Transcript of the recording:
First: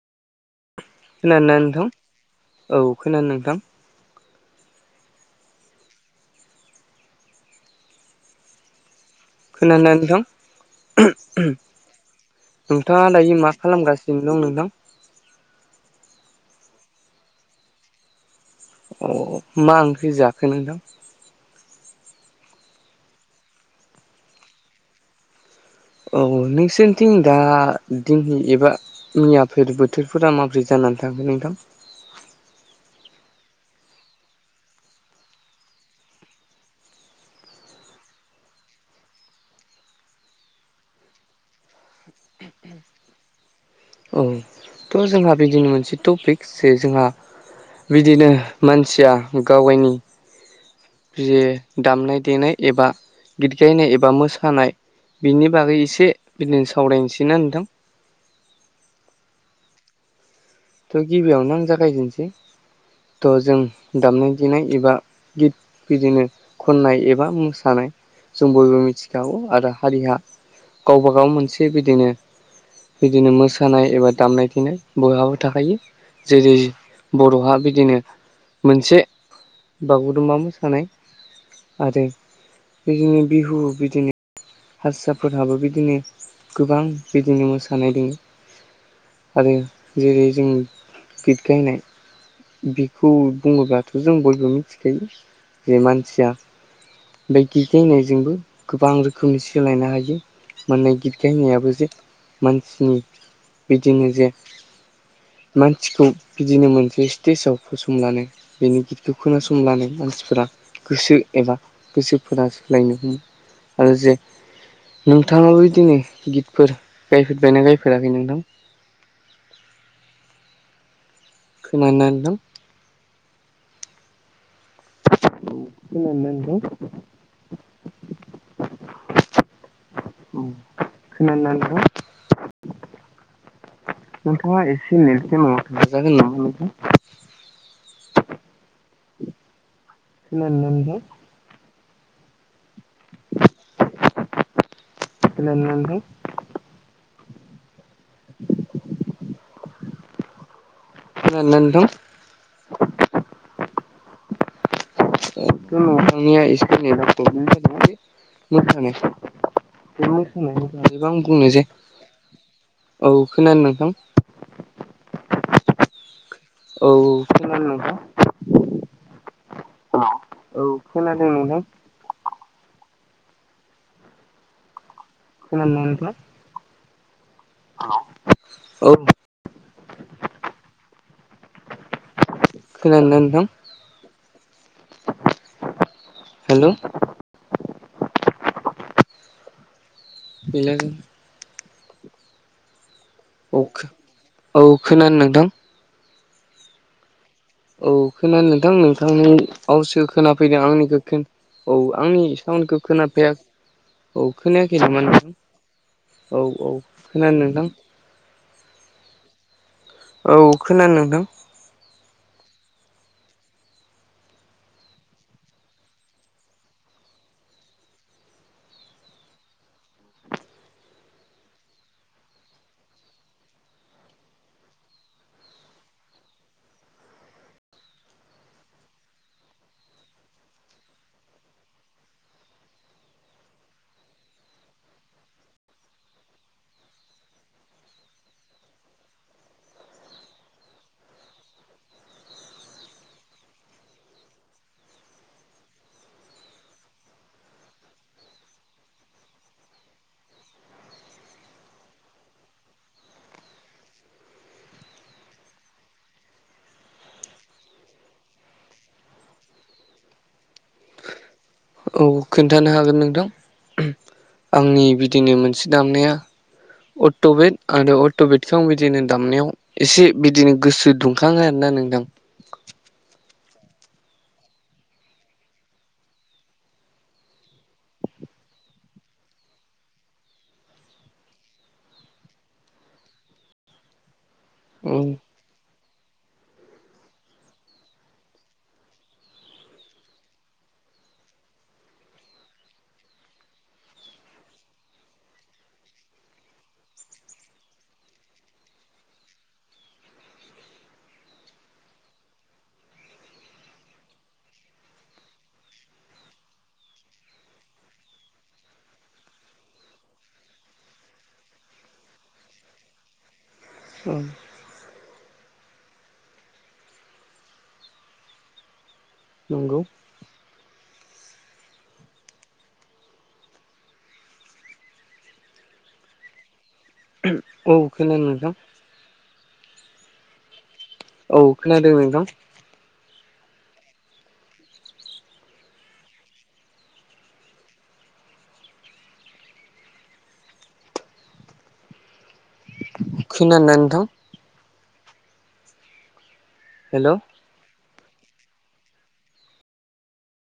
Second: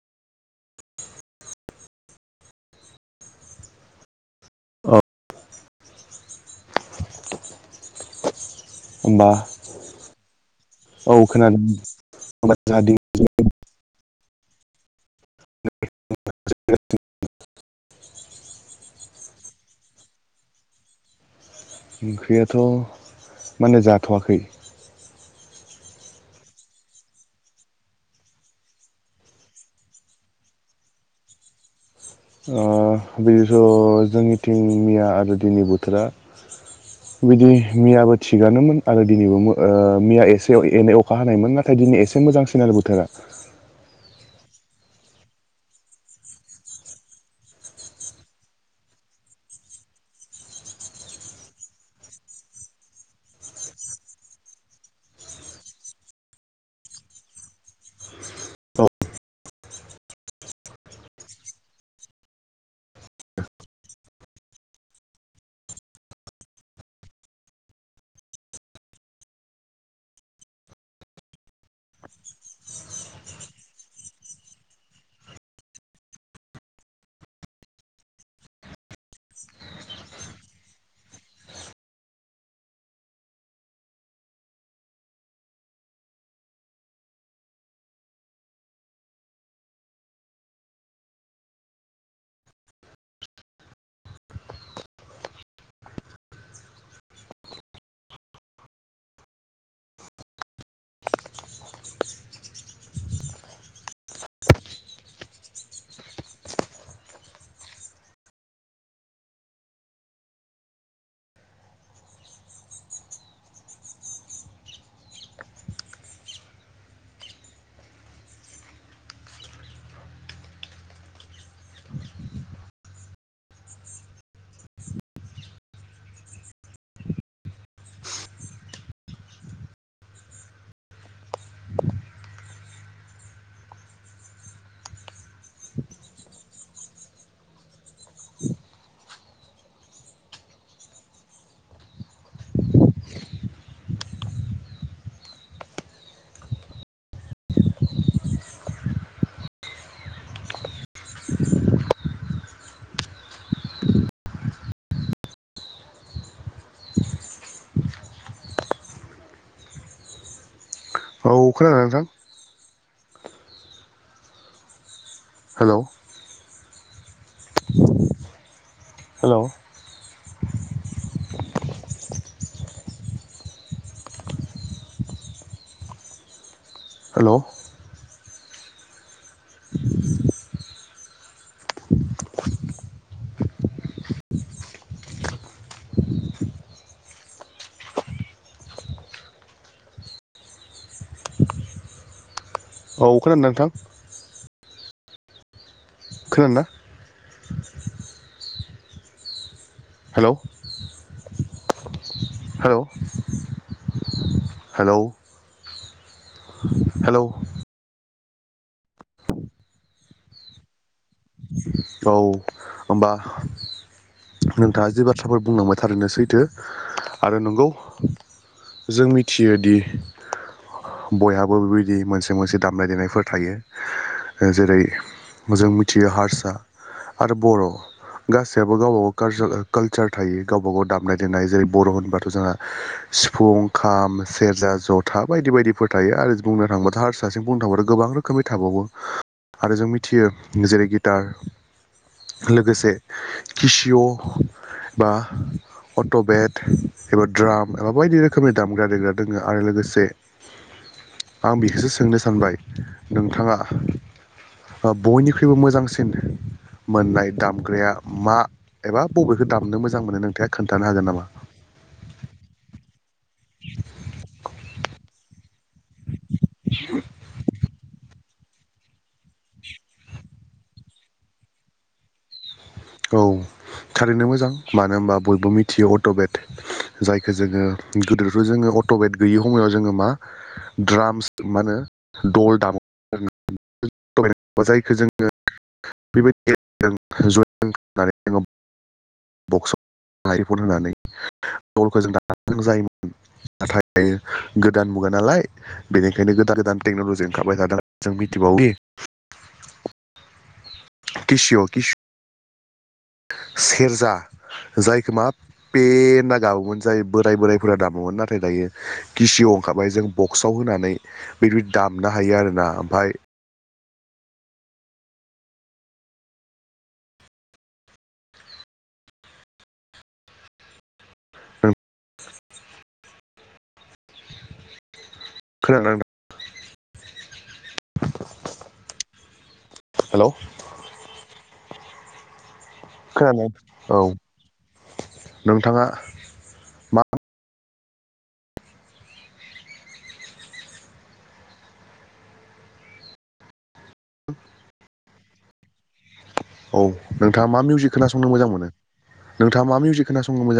[inaudible] खोनादों नोंथां औ खोनानो नोंथां। अ होमबा खोनादोंना नोंथां? औ खोनादों होमबा जोंहा नोंथाङा दिनै दायो मा खालामगासिनो दं नोंथां? अ मा ओंख्रि जाखो नोंथां? ओंख्रियाथ' माने जाथ'वाखै। औ नोंसोरनिथिं दा दिननि एबा मियाफोर बोथोरफोरा माबोरै जानानै थांगोन नोंथां अ बिदिथ जोंनिथिं मैया आरो दिनि बोथोरा [inaudible] बिदि मियाबो थिगानोमोन आरो दिनैबो मो मिया एसे एनै अखा हानायमोन ना नाथाय दिनै एसे मोजांसिना आरो बोथोरा औ थ जोंहा बिदिनो मोनसे टपिक जे जोंहा बिदिनो मानसिया गावगायनि जे दामनाय देनाय एबा गित गायनाय एबा मोसानाय बिनि बागै एसे बिदिनो सावरायनोसै ना नोंथां औ थ गिबियावनो आं जागायजेननोसै थ जों दामनाय देनाय एबा गित बिदिनो खननाय एबा मोसानाय जों बयबो मिथिखागौ आरो हारिया गावबाागाव मोनसे बिदिनो बिदिनो मोसानाय एबा दामनाय देनाय बयहाबो थाखायो जेरै बर'हा बिदिनो मोनसे बागुरुम्बा मोसानाय आरो बिदिनि बिहु बिदिनो हारसाफोरहाबो बिदिनो गोबां बिदिनो मोसानाय दोङो आरो जेरै जों गित गायनाय बेखौ बुङोब्लाथ जों बयबो मिथिखायो जे मानसिया बे गित गायनायजोंबो गोबां रोखो खोमनि सोलायनो हायो माने गित गायनायाबो जे मानसिनि बिदिनो जे मानसिखौ बिदिनो मोनसे स्टेजाव फसंलांनो बेनि गिदखौ खोनासंब्लानो मानसिफोरा गोसो एबा गोसोफोरा सोलायनो हमो आरो जे नोंथाङाबो बिदिनो गितफोर गायफेरबायना गायफेराखै नोंथां खोनादोना नोंथां खोनादोना नोंथां उम खोनादोना नोंथां नोंथाङा एसे नेट गोनाङाव थांजागोन‌ नामा नोंथां खोनादोना नोंथां खोनादोना नोंथां खोनादोना नोंथां [unintelligible] बे मोसानायबो आं बुंनो जे नोंथां औ खोनादो नोंथां हेलौ औ खोनादों नोंथां हेलौ औ खोनादों नोंथां खोनादोना नोंथां हेलौ औ खोनादोना नोंथां हेलौ हेलौ औ खो औ खो औ खोनादो नोंथां खोनादोना औ खोनादो नोंथां नोंथांनि आवासखो हेलौ खोनाफैदों आंनिखो खो औ आंनि सावनिखो हेलौ खोनाफैया औ खोनायाखै हेलौ नामा नोंथां औ औ हेलौ खोनादो नोंथां औ खोनादो नोंथां औ ओमबा नोंथाङा जि बाथ्राफोर बुंलांबाय थारैनो सैथो आरो नंगौ जों मिथियोदि बयहाबो बेबायदि मोनसे मोनसे दामनाय देनायफोर थायो जेरै मोजां मोनथियो हारसा आरो बर' गासैाबबो गावबा गावालार कालसार थायो गावबा गाव दामनाय देनाय जेरै बर' होनबाथ' जोंहा सिफुं खाम सेरजा जथा बायदि बायदिफोर थायो आरो बुंनो थाङोबा हार दासिम बुंनो थांङोबाथ गोबां रोखोमै थाबावो आरो जों मिथियो जेरै गिटार लोगोसे किसिय' बा अट' बेट एबा द्राम एबा बायदि रोखोमनि दामग्रा देग्रा दोङो आरो लोगोसे आं बेखौसो सोंनो सानबाय नोंथाङा बयनिख्रुइबो मोजांसिन मोननाय दामग्राया मा एबा बबेखौ दामनो मोजां मोनो नोंथाङा खोन्थानो हागोन नामा औ खोन्थानो हागोन नोंथां आंनि बिदिनो मोनसे दामनाया अट'बेट आ अट'बेटिक आ बिदिनो दामनायाव एसे बिदिनो गोसो दुंखाङो आरोना नोंथां औ कारेन्टनो मोजां मानो होनबा बयबो मिथियो अट'बेट जायखौ जोङो गोदोथ' जोङो अट'बेट गैयि समाव जोङो मा द्रामस मा होनो दल दाम औ जायखौ जोङो बेबायदि [unintelligible] बक्स फन होनानै दलखौ जों दा जों जायोमोन नाथाय गोदान मुगा नालाय बेनिखायनो गोदान गोदान टेक्न'लजि ओंखारबाय थादों जों मिथिबावयो किसिअ' किस सेरजा जायखौ मा पे होन्ना गाबोमोन जाय बोराय बोरायफोरा दामोमोन नाथाय दायो गिसियाव ओंखारबाय जों बक्सआव होनानै बेदि दामनो हायो आरोना ओमफ्राय औ नंगौ खोनादों ना नोंथां औ खोनादों नोंथां हेलौ औ खोनादों नोंथां खोनानो औ नोंथाङा मा खोनादोंना नोंथां औ हेल' नोंथाङा मा मिउजिक खोनासंनो मोजां मोनो नोंथाङा मा मिउजिख खोनासंनो मोजां मो